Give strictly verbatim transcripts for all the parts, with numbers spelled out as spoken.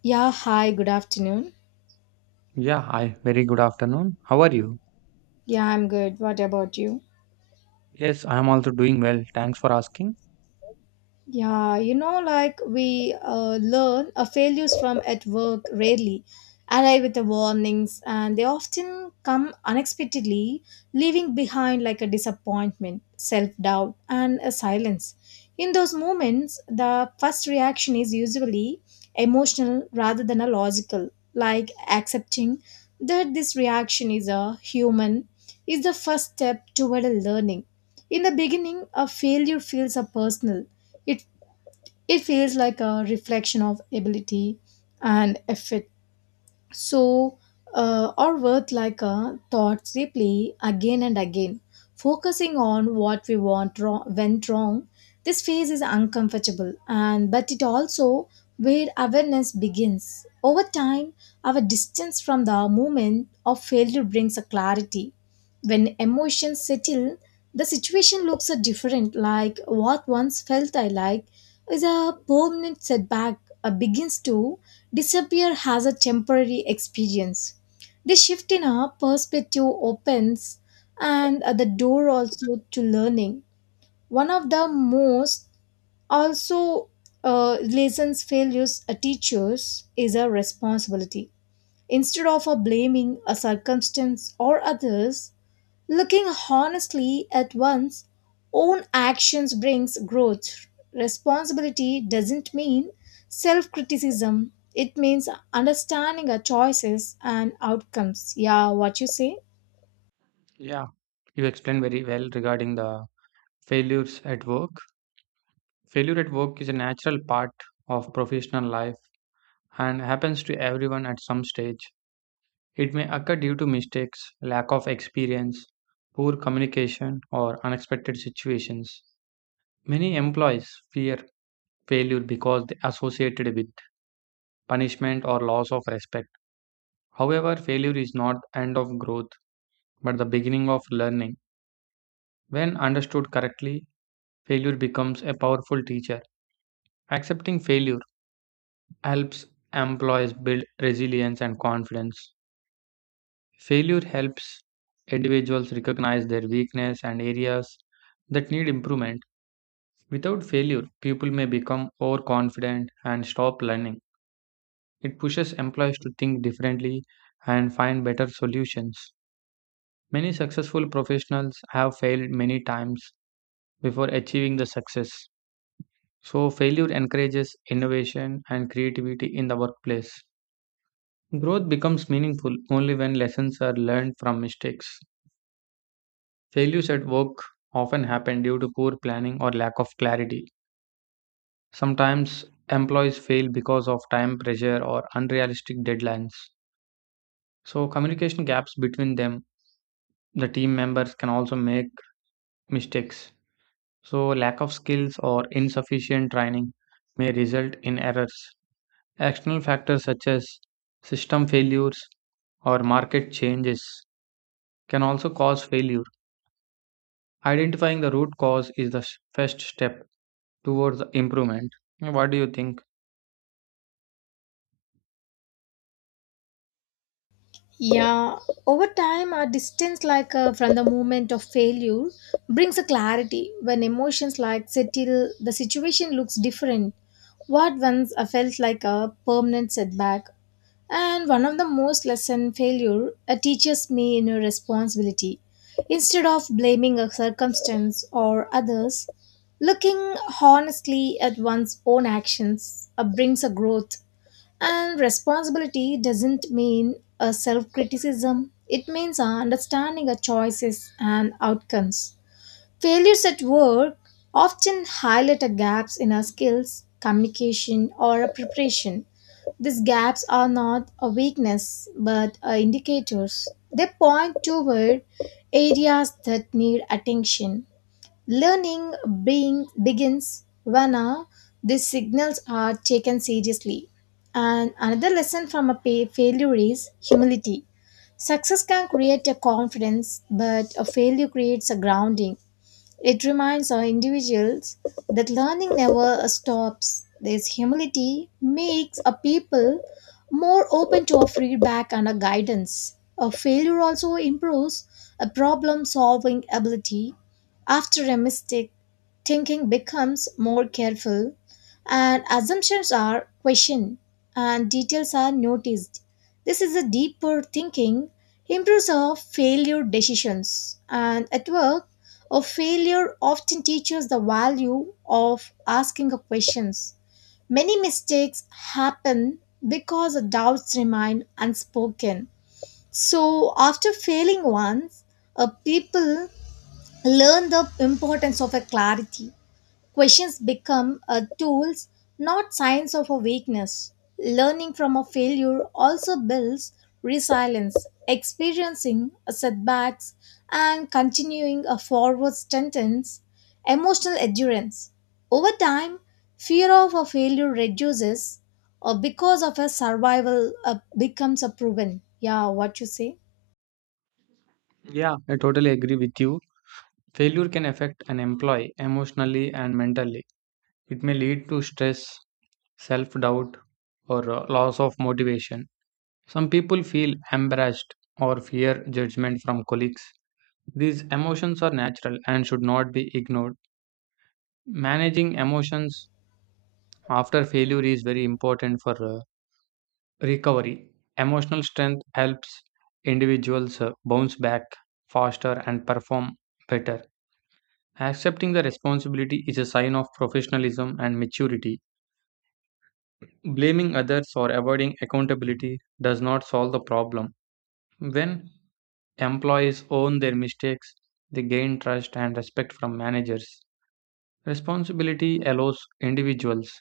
Yeah, hi, good afternoon. Yeah, hi. Very good afternoon. How are you? Yeah, I'm good. What about you? Yes, I am also doing well. Thanks for asking. Yeah, you know, like we uh, learn uh, failures from at work rarely arrive with the warnings, and they often come unexpectedly, leaving behind like a disappointment, self doubt, and a silence. In those moments, the first reaction is usually emotional rather than a logical, like accepting that this reaction is a human is the first step toward a learning. In the beginning, a failure feels a personal. It it feels like a reflection of ability and effort so uh, or worth like a thought deeply again and again, focusing on what we want wrong, went wrong. This phase is uncomfortable and but it also where awareness begins. Over time, our distance from the moment of failure brings a clarity. When emotions settle, the situation looks a different, like what once felt I like is a permanent setback, uh, begins to disappear as a temporary experience. The shift in our perspective opens, and uh, the door also to learning. One of the most also uh, lessons failures uh, teachers is a responsibility. Instead of a blaming a circumstance or others, looking honestly at one's own actions brings growth. Responsibility doesn't mean self criticism, it means understanding our choices and outcomes. Yeah, what you say? Yeah, you explained very well regarding the failures at work. Failure at work is a natural part of professional life and happens to everyone at some stage. It may occur due to mistakes, lack of experience, poor communication, or unexpected situations. Many employees fear failure because they associate it with punishment or loss of respect. However, failure is not the end of growth, but the beginning of learning. When understood correctly, failure becomes a powerful teacher. Accepting failure helps employees build resilience and confidence. Failure helps individuals recognize their weakness and areas that need improvement. Without failure, people may become overconfident and stop learning. It pushes employees to think differently and find better solutions. Many successful professionals have failed many times before achieving the success. So, failure encourages innovation and creativity in the workplace. Growth becomes meaningful only when lessons are learned from mistakes. Failures at work often happen due to poor planning or lack of clarity. Sometimes employees fail because of time pressure or unrealistic deadlines. So, communication gaps between them, the team members can also make mistakes. So, lack of skills or insufficient training may result in errors. External factors such as system failures or market changes can also cause failure. Identifying the root cause is the s- first step towards improvement. What do you think? Yeah, over time, a distance, like uh, from the moment of failure, brings a clarity. When emotions like settle, the situation looks different. What once I felt like a permanent setback, and one of the most lesson failure uh, teaches me in a responsibility. Instead of blaming a circumstance or others, looking honestly at one's own actions uh, brings a growth, and responsibility doesn't mean a self criticism, it means a understanding of choices and outcomes. Failures at work often highlight a gaps in our skills, communication, or a preparation. These gaps are not a weakness but are indicators. They point toward areas that need attention. Learning being begins when uh, these signals are taken seriously. And another lesson from a pa- failure is humility. Success can create a confidence, but a failure creates a grounding. It reminds our individuals that learning never uh, stops. This humility makes a people more open to a feedback and a guidance. A failure also improves a problem solving ability. After a mistake, thinking becomes more careful, and assumptions are questioned, and details are noticed. This is a deeper thinking improves our failure decisions, and at work a failure often teaches the value of asking a questions. Many mistakes happen because the doubts remain unspoken. So after failing once, a people learn the importance of a clarity. Questions become a tools, not signs of a weakness. Learning from a failure also builds resilience, experiencing a setbacks and continuing a forward sentence, emotional endurance. Over time, fear of a failure reduces or because of a survival uh, becomes a proven. Yeah, what you say? Yeah, I totally agree with you. Failure can affect an employee emotionally and mentally. It may lead to stress, self doubt, or uh, loss of motivation. Some people feel embarrassed or fear judgment from colleagues. These emotions are natural and should not be ignored. Managing emotions after failure is very important for uh, recovery. Emotional strength helps individuals uh, bounce back faster and perform better. Accepting the responsibility is a sign of professionalism and maturity. Blaming others or avoiding accountability does not solve the problem. When employees own their mistakes, they gain trust and respect from managers. Responsibility allows individuals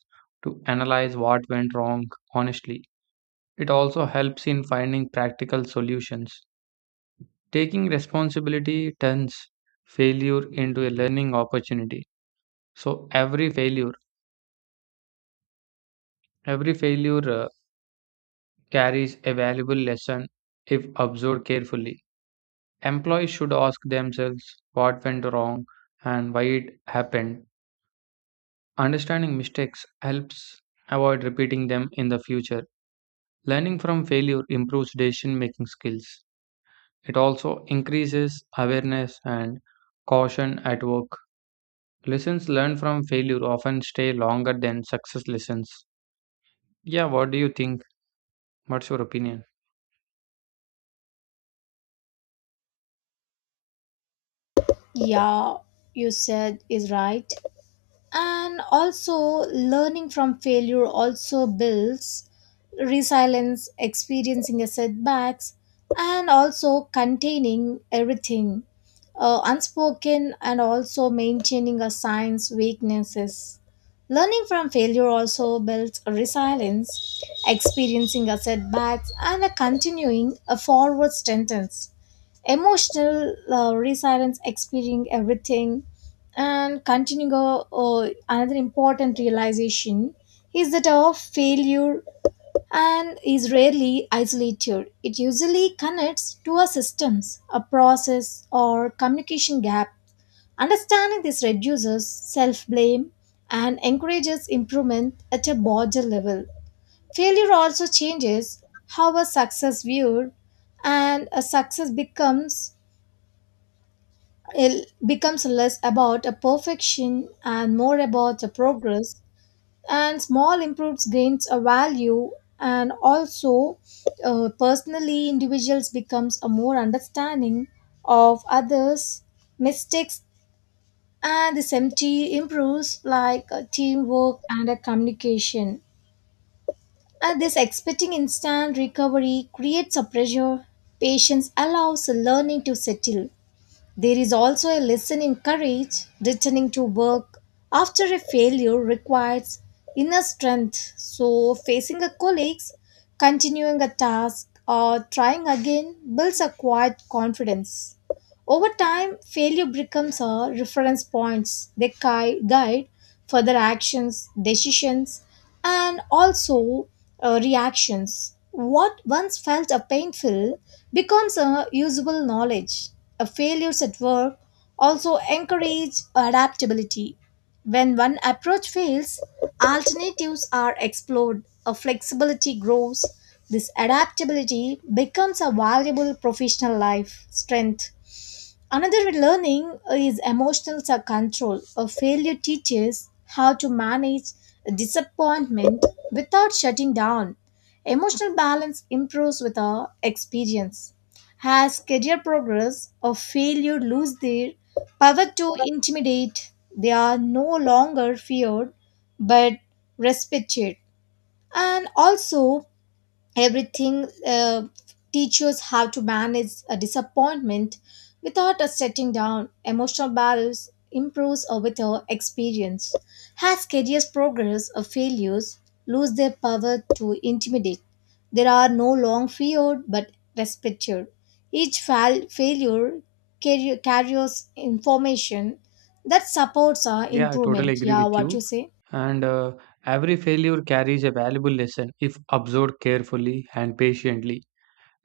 to analyze what went wrong honestly. It also helps in finding practical solutions. Taking responsibility turns failure into a learning opportunity. So every failure, every failure uh, carries a valuable lesson if observed carefully. Employees should ask themselves what went wrong and why it happened. Understanding mistakes helps avoid repeating them in the future. Learning from failure improves decision making skills. It also increases awareness and caution at work. Lessons learned from failure often stay longer than success lessons. Yeah, what do you think? What's your opinion? Yeah, you said is right, and also learning from failure also builds resilience, experiencing a setbacks, and also containing everything uh, unspoken, and also maintaining a science weaknesses. Learning from failure also builds resilience, experiencing a setbacks and a continuing a forward sentence, emotional uh, resilience, experiencing everything and continuing uh, uh, another important realization is that our failure and is rarely isolated. It usually connects to our systems, a process or communication gap. Understanding this reduces self-blame and encourages improvement at a broader level. Failure also changes how a success viewed, and a success becomes, it becomes less about a perfection and more about a progress, and small improves gains a value, and also uh, personally individuals becomes a more understanding of others' mistakes, and this empty improves like uh, teamwork and a communication. And this expecting instant recovery creates a pressure. Patience allows learning to settle. There is also a lesson in courage. Returning to work after a failure requires inner strength. So, facing a colleagues, continuing a task, or trying again builds a quiet confidence. Over time, failure becomes a reference points. They gui- guide further actions, decisions, and also uh, reactions. What once felt a painful becomes a usable knowledge. A failures at work also encourage adaptability. When one approach fails, alternatives are explored. A flexibility grows. This adaptability becomes a valuable professional life strength. Another learning is emotional su- control. A failure teaches how to manage disappointment without shutting down. Emotional balance improves with our experience. As career progress, a failure lose their power to intimidate, they are no longer feared but respected. And also, everything uh, teachers have to manage a disappointment without a setting down. Emotional balance improves uh, with our experience. As careers progress, or failures lose their power to intimidate, there are no long feared but respected. Each fail- failure carry- carries information that supports our Yeah, I totally improvement. agree Yeah, with what you you. say? And uh, Every failure carries a valuable lesson if observed carefully and patiently.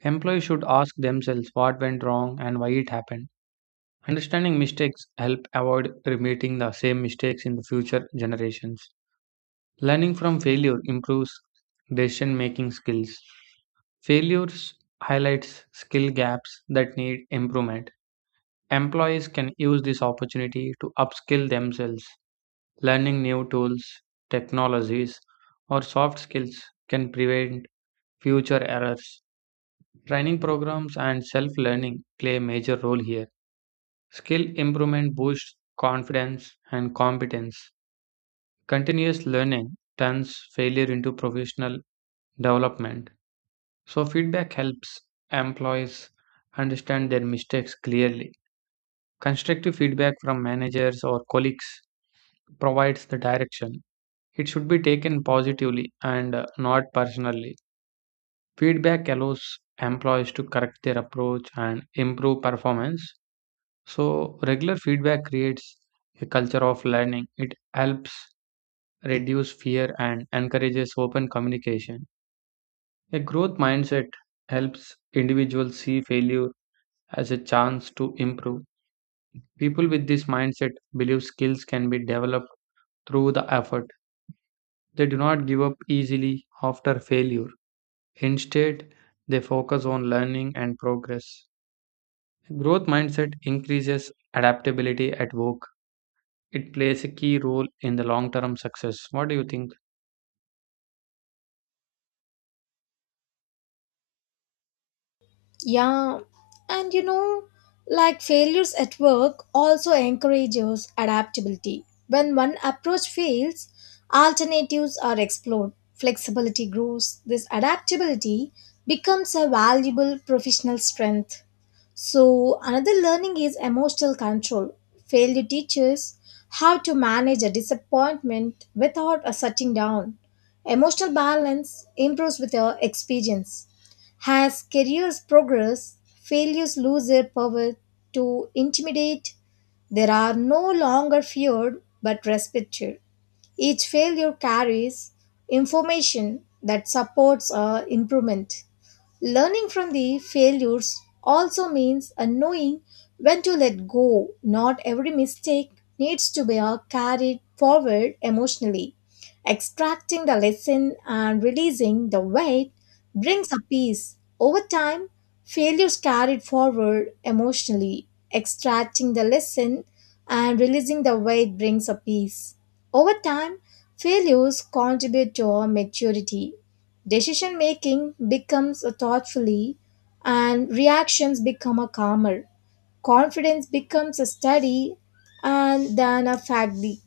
Employees should ask themselves what went wrong and why it happened. Understanding mistakes help avoid repeating the same mistakes in the future generations. Learning from failure improves decision making skills. Failures highlights skill gaps that need improvement. Employees can use this opportunity to upskill themselves. Learning new tools, technologies, or soft skills can prevent future errors. Training programs and self learning play a major role here. Skill improvement boosts confidence and competence. Continuous learning turns failure into professional development. So, feedback helps employees understand their mistakes clearly. Constructive feedback from managers or colleagues provides the direction. It should be taken positively and uh, not personally. Feedback allows employees to correct their approach and improve performance. So, regular feedback creates a culture of learning. It helps reduce fear and encourages open communication. A growth mindset helps individuals see failure as a chance to improve. People with this mindset believe skills can be developed through the effort. They do not give up easily after failure. Instead, they focus on learning and progress. Growth mindset increases adaptability at work. It plays a key role in the long term success. What do you think? Yeah, and you know, like failures at work also encourages adaptability. When one approach fails, alternatives are explored, flexibility grows. This adaptability becomes a valuable professional strength. So, another learning is emotional control. Failure teaches how to manage a disappointment without a shutting down. Emotional balance improves with your experience. As careers progress, failures lose their power to intimidate. They are no longer feared but respected. Each failure carries information that supports our improvement. Learning from the failures also means a knowing when to let go. Not every mistake needs to be uh, carried forward emotionally. Extracting the lesson and releasing the weight brings a peace. Over time, failures carried forward emotionally. Extracting the lesson and releasing the weight brings a peace. Over time, failures contribute to our maturity. Decision making becomes a thoughtfully, and reactions become a calmer. Confidence becomes a study and then a faculty.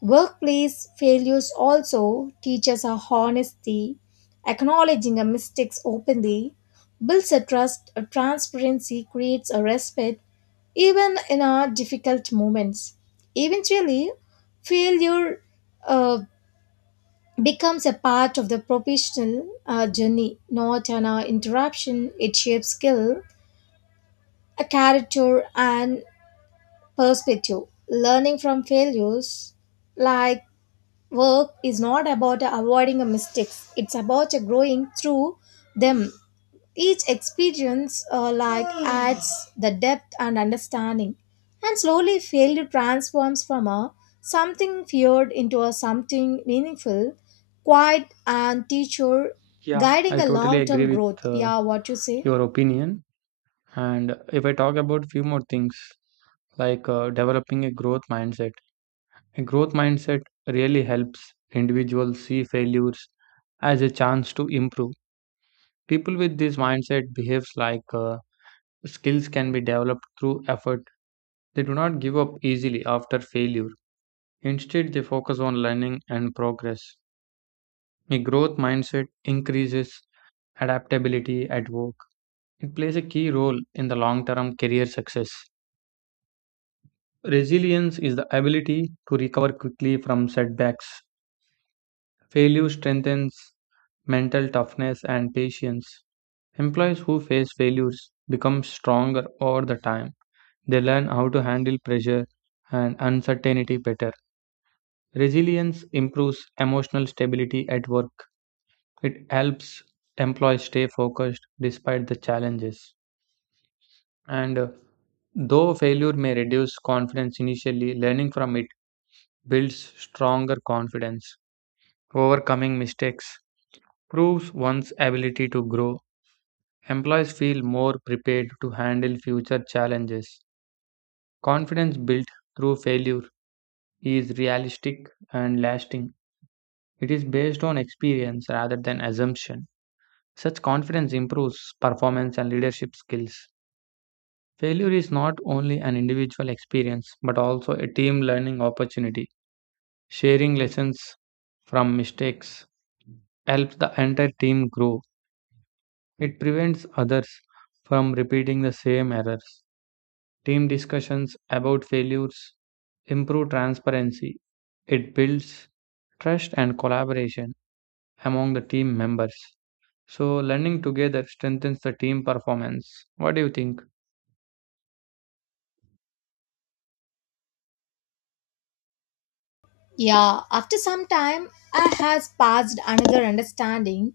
Workplace failures also teach us a honesty. Acknowledging our mistakes openly builds a trust, a transparency, creates a respect, even in our difficult moments. Eventually, failure uh, becomes a part of the professional uh, journey, not an uh, interruption. It shapes skill, a character, and perspective. Learning from failures, like work, is not about avoiding a mistakes. It's about uh, growing through them. Each experience uh, like adds the depth and understanding, and slowly failure transforms from a something feared into a something meaningful, quiet and teacher Yeah, guiding I a totally agree long-term growth. with uh, Yeah, what you say? your opinion. And if I talk about few more things like uh, developing a growth mindset. A growth mindset really helps individuals see failures as a chance to improve. People with this mindset behaves like uh, skills can be developed through effort. They do not give up easily after failure. Instead, they focus on learning and progress. A growth mindset increases adaptability at work. It plays a key role in the long-term career success. Resilience is the ability to recover quickly from setbacks. Failure strengthens mental toughness and patience. Employees who face failures become stronger over the time. They learn how to handle pressure and uncertainty better. Resilience improves emotional stability at work. It helps employees stay focused despite the challenges. And uh, Though failure may reduce confidence initially, learning from it builds stronger confidence. Overcoming mistakes proves one's ability to grow. Employees feel more prepared to handle future challenges. Confidence built through failure is realistic and lasting. It is based on experience rather than assumption. Such confidence improves performance and leadership skills. Failure is not only an individual experience but also a team learning opportunity. Sharing lessons from mistakes helps the entire team grow. It prevents others from repeating the same errors. Team discussions about failures improve transparency. It builds trust and collaboration among the team members. So, learning together strengthens the team performance. What do you think? Yeah, after some time, I has passed another understanding.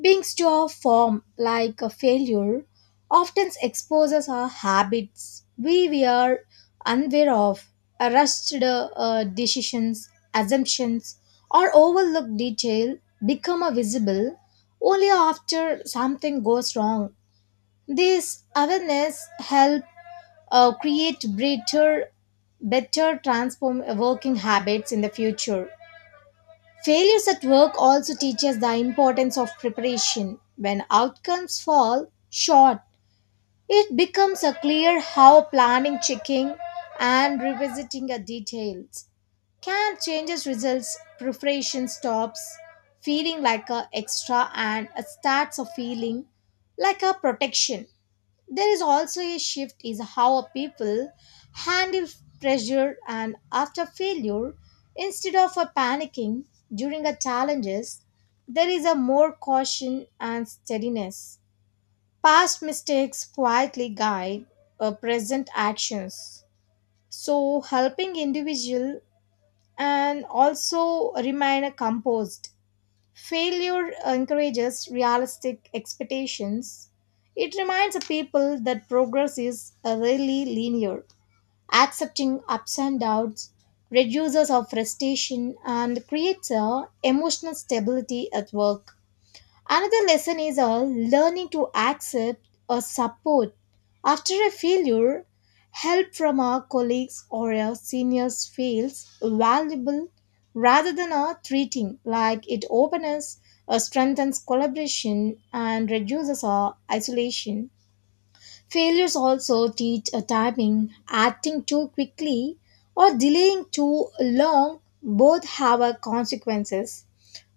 Being store form like a failure often exposes our habits we were unaware of, uh, rushed uh, decisions, assumptions, or overlooked detail become a visible only after something goes wrong. This awareness help uh, create better, better transform working habits in the future. Failures at work also teach us the importance of preparation. When outcomes fall short, it becomes a clear how planning, checking, and revisiting the details can change its results. Preparation stops feeling like a extra and starts a feeling like a protection. There is also a shift is how a people handle pressure, and after failure instead of a panicking during a challenges, there is a more caution and steadiness. Past mistakes quietly guide uh, present actions, so helping individual and also remain composed. Failure encourages realistic expectations. It reminds the people that progress is uh, really linear. Accepting ups and downs reduces our frustration and creates a emotional stability at work. Another lesson is all learning to accept or support after a failure. Help from our colleagues or our seniors feels valuable rather than our treating like it opens or strengthens collaboration and reduces our isolation. Failures also teach a timing, acting too quickly or delaying too long both have a consequences.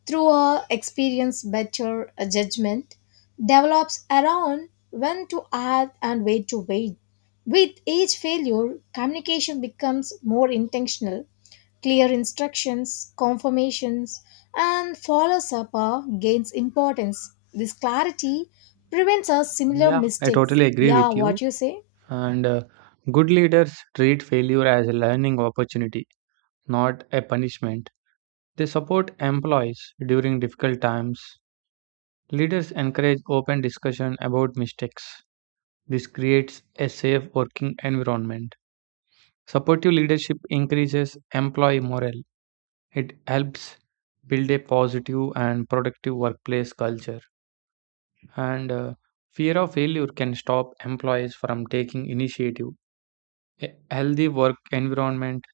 Through her experience, better uh, judgment develops around when to act and where to wait. With each failure, communication becomes more intentional, clear instructions, confirmations, and follows up uh, gains importance. This clarity prevents us similar Yeah, I mistakes. totally agree Yeah, with you. what you say? And uh, Good leaders treat failure as a learning opportunity, not a punishment. They support employees during difficult times. Leaders encourage open discussion about mistakes. This creates a safe working environment. Supportive leadership increases employee morale. It helps build a positive and productive workplace culture. And uh, Fear of failure can stop employees from taking initiative. A healthy work environment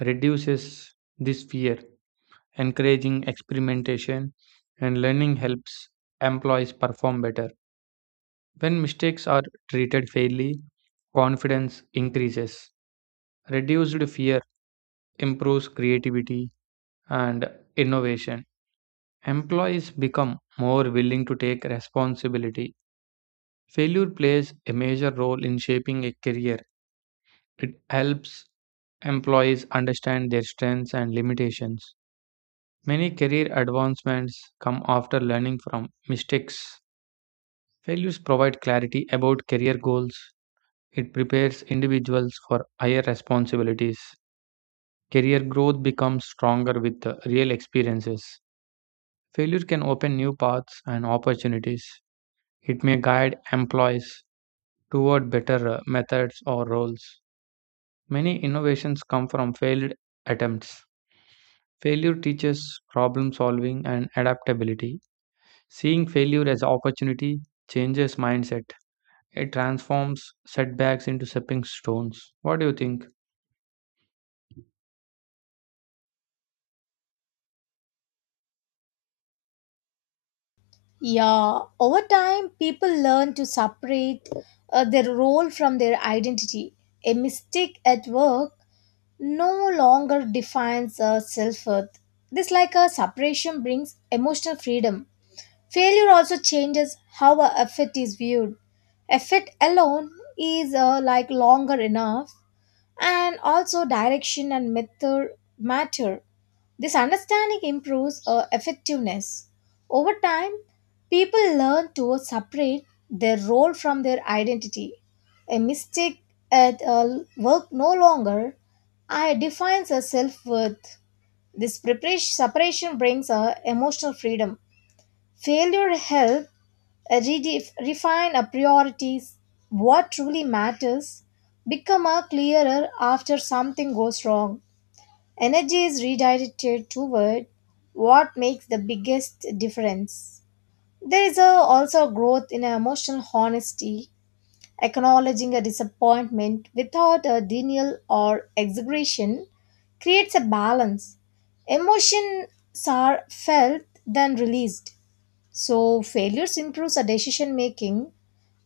reduces this fear. Encouraging experimentation and learning helps employees perform better. When mistakes are treated fairly, confidence increases. Reduced fear improves creativity and innovation, employees become more willing to take responsibility. Failure plays a major role in shaping a career. It helps employees understand their strengths and limitations. Many career advancements come after learning from mistakes. Failures provide clarity about career goals. It prepares individuals for higher responsibilities. Career growth becomes stronger with the real experiences. Failure can open new paths and opportunities. It may guide employees toward better uh, methods or roles. Many innovations come from failed attempts. Failure teaches problem solving and adaptability. Seeing failure as opportunity changes mindset. It transforms setbacks into stepping stones. What do you think? Yeah, over time, people learn to separate uh, their role from their identity. A mistake at work no longer defines uh, self worth. This, like a separation, brings emotional freedom. Failure also changes how our effort is viewed. Effort alone is uh, like longer enough, and also direction and method matter. This understanding improves uh, effectiveness. Over time, people learn to separate their role from their identity. A mistake at uh, work no longer I defines a self worth. This preparation, separation brings a emotional freedom. Failure helps redefine our priorities. What truly matters become a clearer after something goes wrong. Energy is redirected toward what makes the biggest difference. There is a, also a growth in emotional honesty. Acknowledging a disappointment without a denial or exaggeration creates a balance. Emotions are felt than released. So failures improves our decision making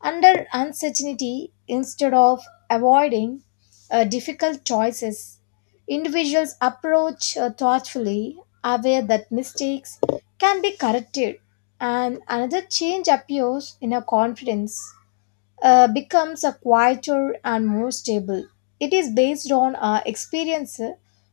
under uncertainty, instead of avoiding uh, difficult choices. Individuals approach uh, thoughtfully, aware that mistakes can be corrected, and another change appears in a confidence, uh, becomes a quieter and more stable. It is based on our experience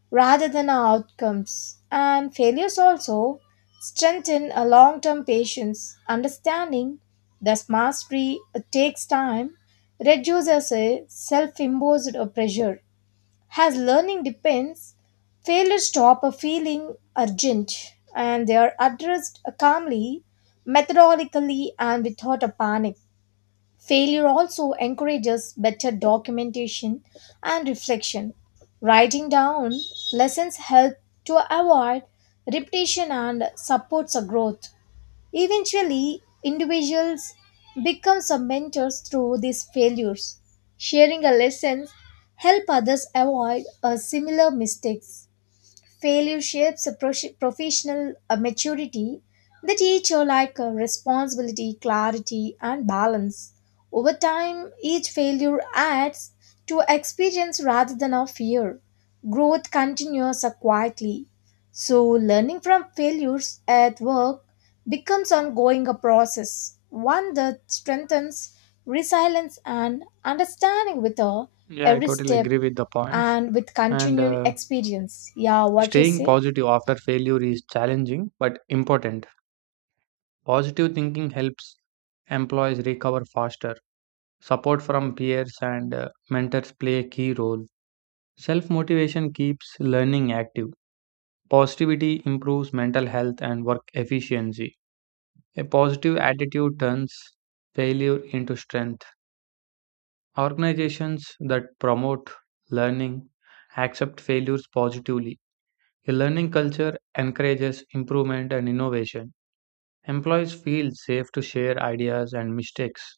rather than our outcomes. And failures also strengthen a long-term patience, understanding thus mastery takes time, reduces a self-imposed pressure. As learning depends, failures stop a feeling urgent and they are addressed calmly, methodically and without a panic. Failure also encourages better documentation and reflection. Writing down lessons help to avoid repetition and supports a growth. Eventually, individuals become some mentors through these failures. Sharing a lesson help others avoid a similar mistakes. Failure shapes a prosh- professional uh, maturity. The teacher like uh, responsibility, clarity, and balance. Over time, each failure adds to experience rather than a fear. Growth continues uh, quietly. So, learning from failures at work becomes ongoing a process, one that strengthens resilience and understanding with uh, Yeah, I every totally step agree with the points. and with And continued uh, experience. Yeah, what you Staying say? positive after failure is challenging but important. Positive thinking helps employees recover faster. Support from peers and uh, mentors play a key role. Self motivation keeps learning active. Positivity improves mental health and work efficiency. A positive attitude turns failure into strength. Organizations that promote learning accept failures positively. A learning culture encourages improvement and innovation. Employees feel safe to share ideas and mistakes.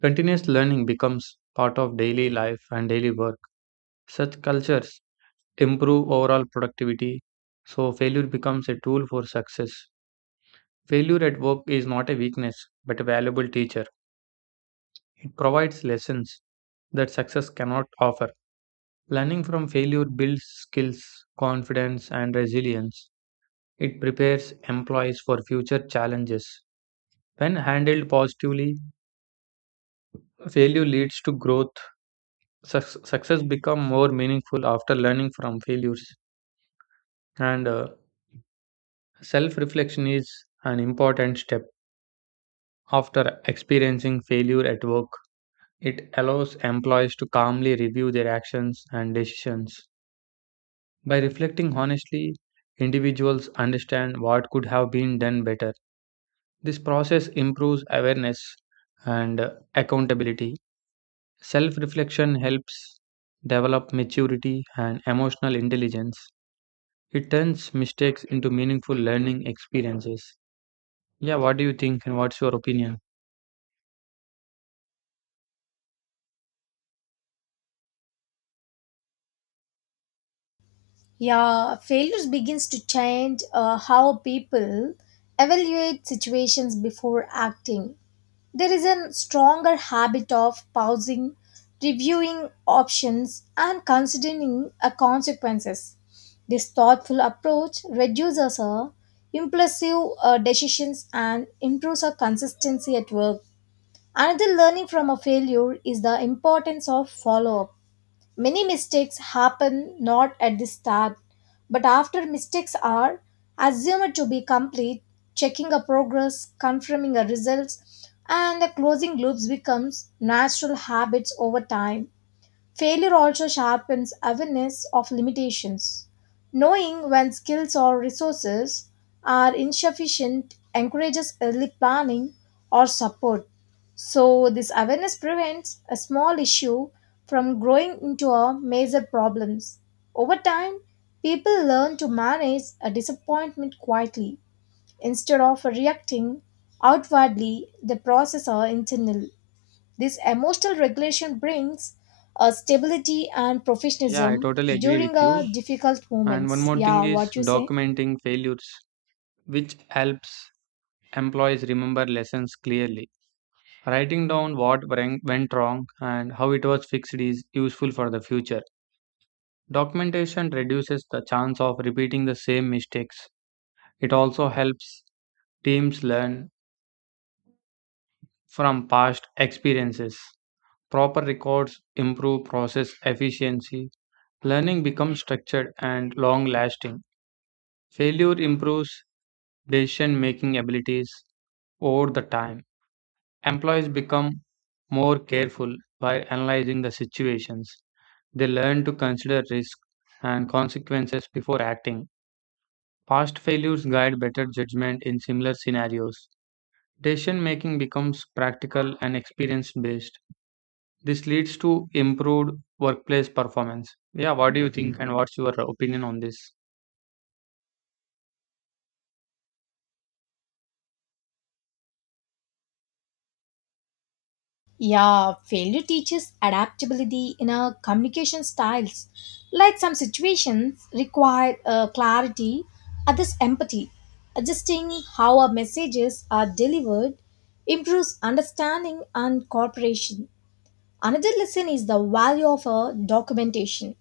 Continuous learning becomes part of daily life and daily work. Such cultures improve overall productivity, so failure becomes a tool for success. Failure at work is not a weakness, but a valuable teacher. It provides lessons that success cannot offer. Learning from failure builds skills, confidence, and resilience. It prepares employees for future challenges. When handled positively, failure leads to growth. Suc- success becomes more meaningful after learning from failures. And uh, Self reflection is an important step. After experiencing failure at work, it allows employees to calmly review their actions and decisions. By reflecting honestly, individuals understand what could have been done better. This process improves awareness and uh, accountability. Self reflection helps develop maturity and emotional intelligence. It turns mistakes into meaningful learning experiences. Yeah, what do you think and what's your opinion? Yeah, failures begins to change uh, how people evaluate situations before acting. There is a stronger habit of pausing, reviewing options, and considering uh, consequences. This thoughtful approach reduces our impulsive uh, decisions and improves our consistency at work. Another learning from a failure is the importance of follow up. Many mistakes happen not at the start, but after mistakes are assumed to be complete, checking a progress, confirming a results, and the closing loops becomes natural habits over time. Failure also sharpens awareness of limitations. Knowing when skills or resources are insufficient encourages early planning or support. So, this awareness prevents a small issue from growing into a major problem. Over time, people learn to manage a disappointment quietly instead of reacting outwardly. The process are internal. This emotional regulation brings uh, stability and Yeah, I professionalism totally agree during with uh, you. difficult And one moments. more Yeah, thing is what you say? documenting failures, which helps employees remember lessons clearly. Writing down what wren- went wrong and how it was fixed is useful for the future. Documentation reduces the chance of repeating the same mistakes. It also helps teams learn from past experiences. Proper records improve process efficiency. Learning becomes structured and long lasting. Failure improves decision-making abilities over the time. Employees become more careful by analyzing the situations. They learn to consider risk and consequences before acting. Past failures guide better judgment in similar scenarios. Decision making becomes practical and experience based. This leads to improved workplace performance. Yeah, what do you think and what's your opinion on this? Yeah, failure teaches adaptability in our communication styles. Like some situations require uh, clarity, others empathy. Adjusting how our messages are delivered improves understanding and cooperation. Another lesson is the value of a documentation.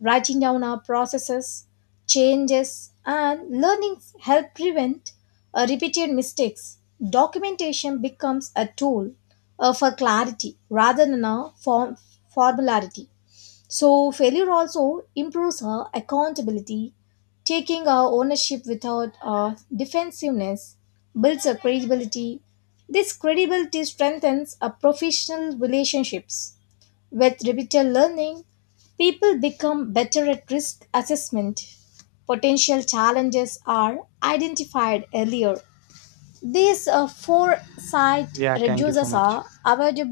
Writing down our processes, changes, and learnings help prevent uh, repeated mistakes. Documentation becomes a tool uh, for clarity rather than a form- formality. So, failure also improves her accountability. Taking our ownership without our defensiveness builds a credibility. This credibility strengthens our professional relationships. With repeated learning, people become better at risk assessment. Potential challenges are identified earlier. This uh, foresight Yeah, thank you so reduces much. our avoidable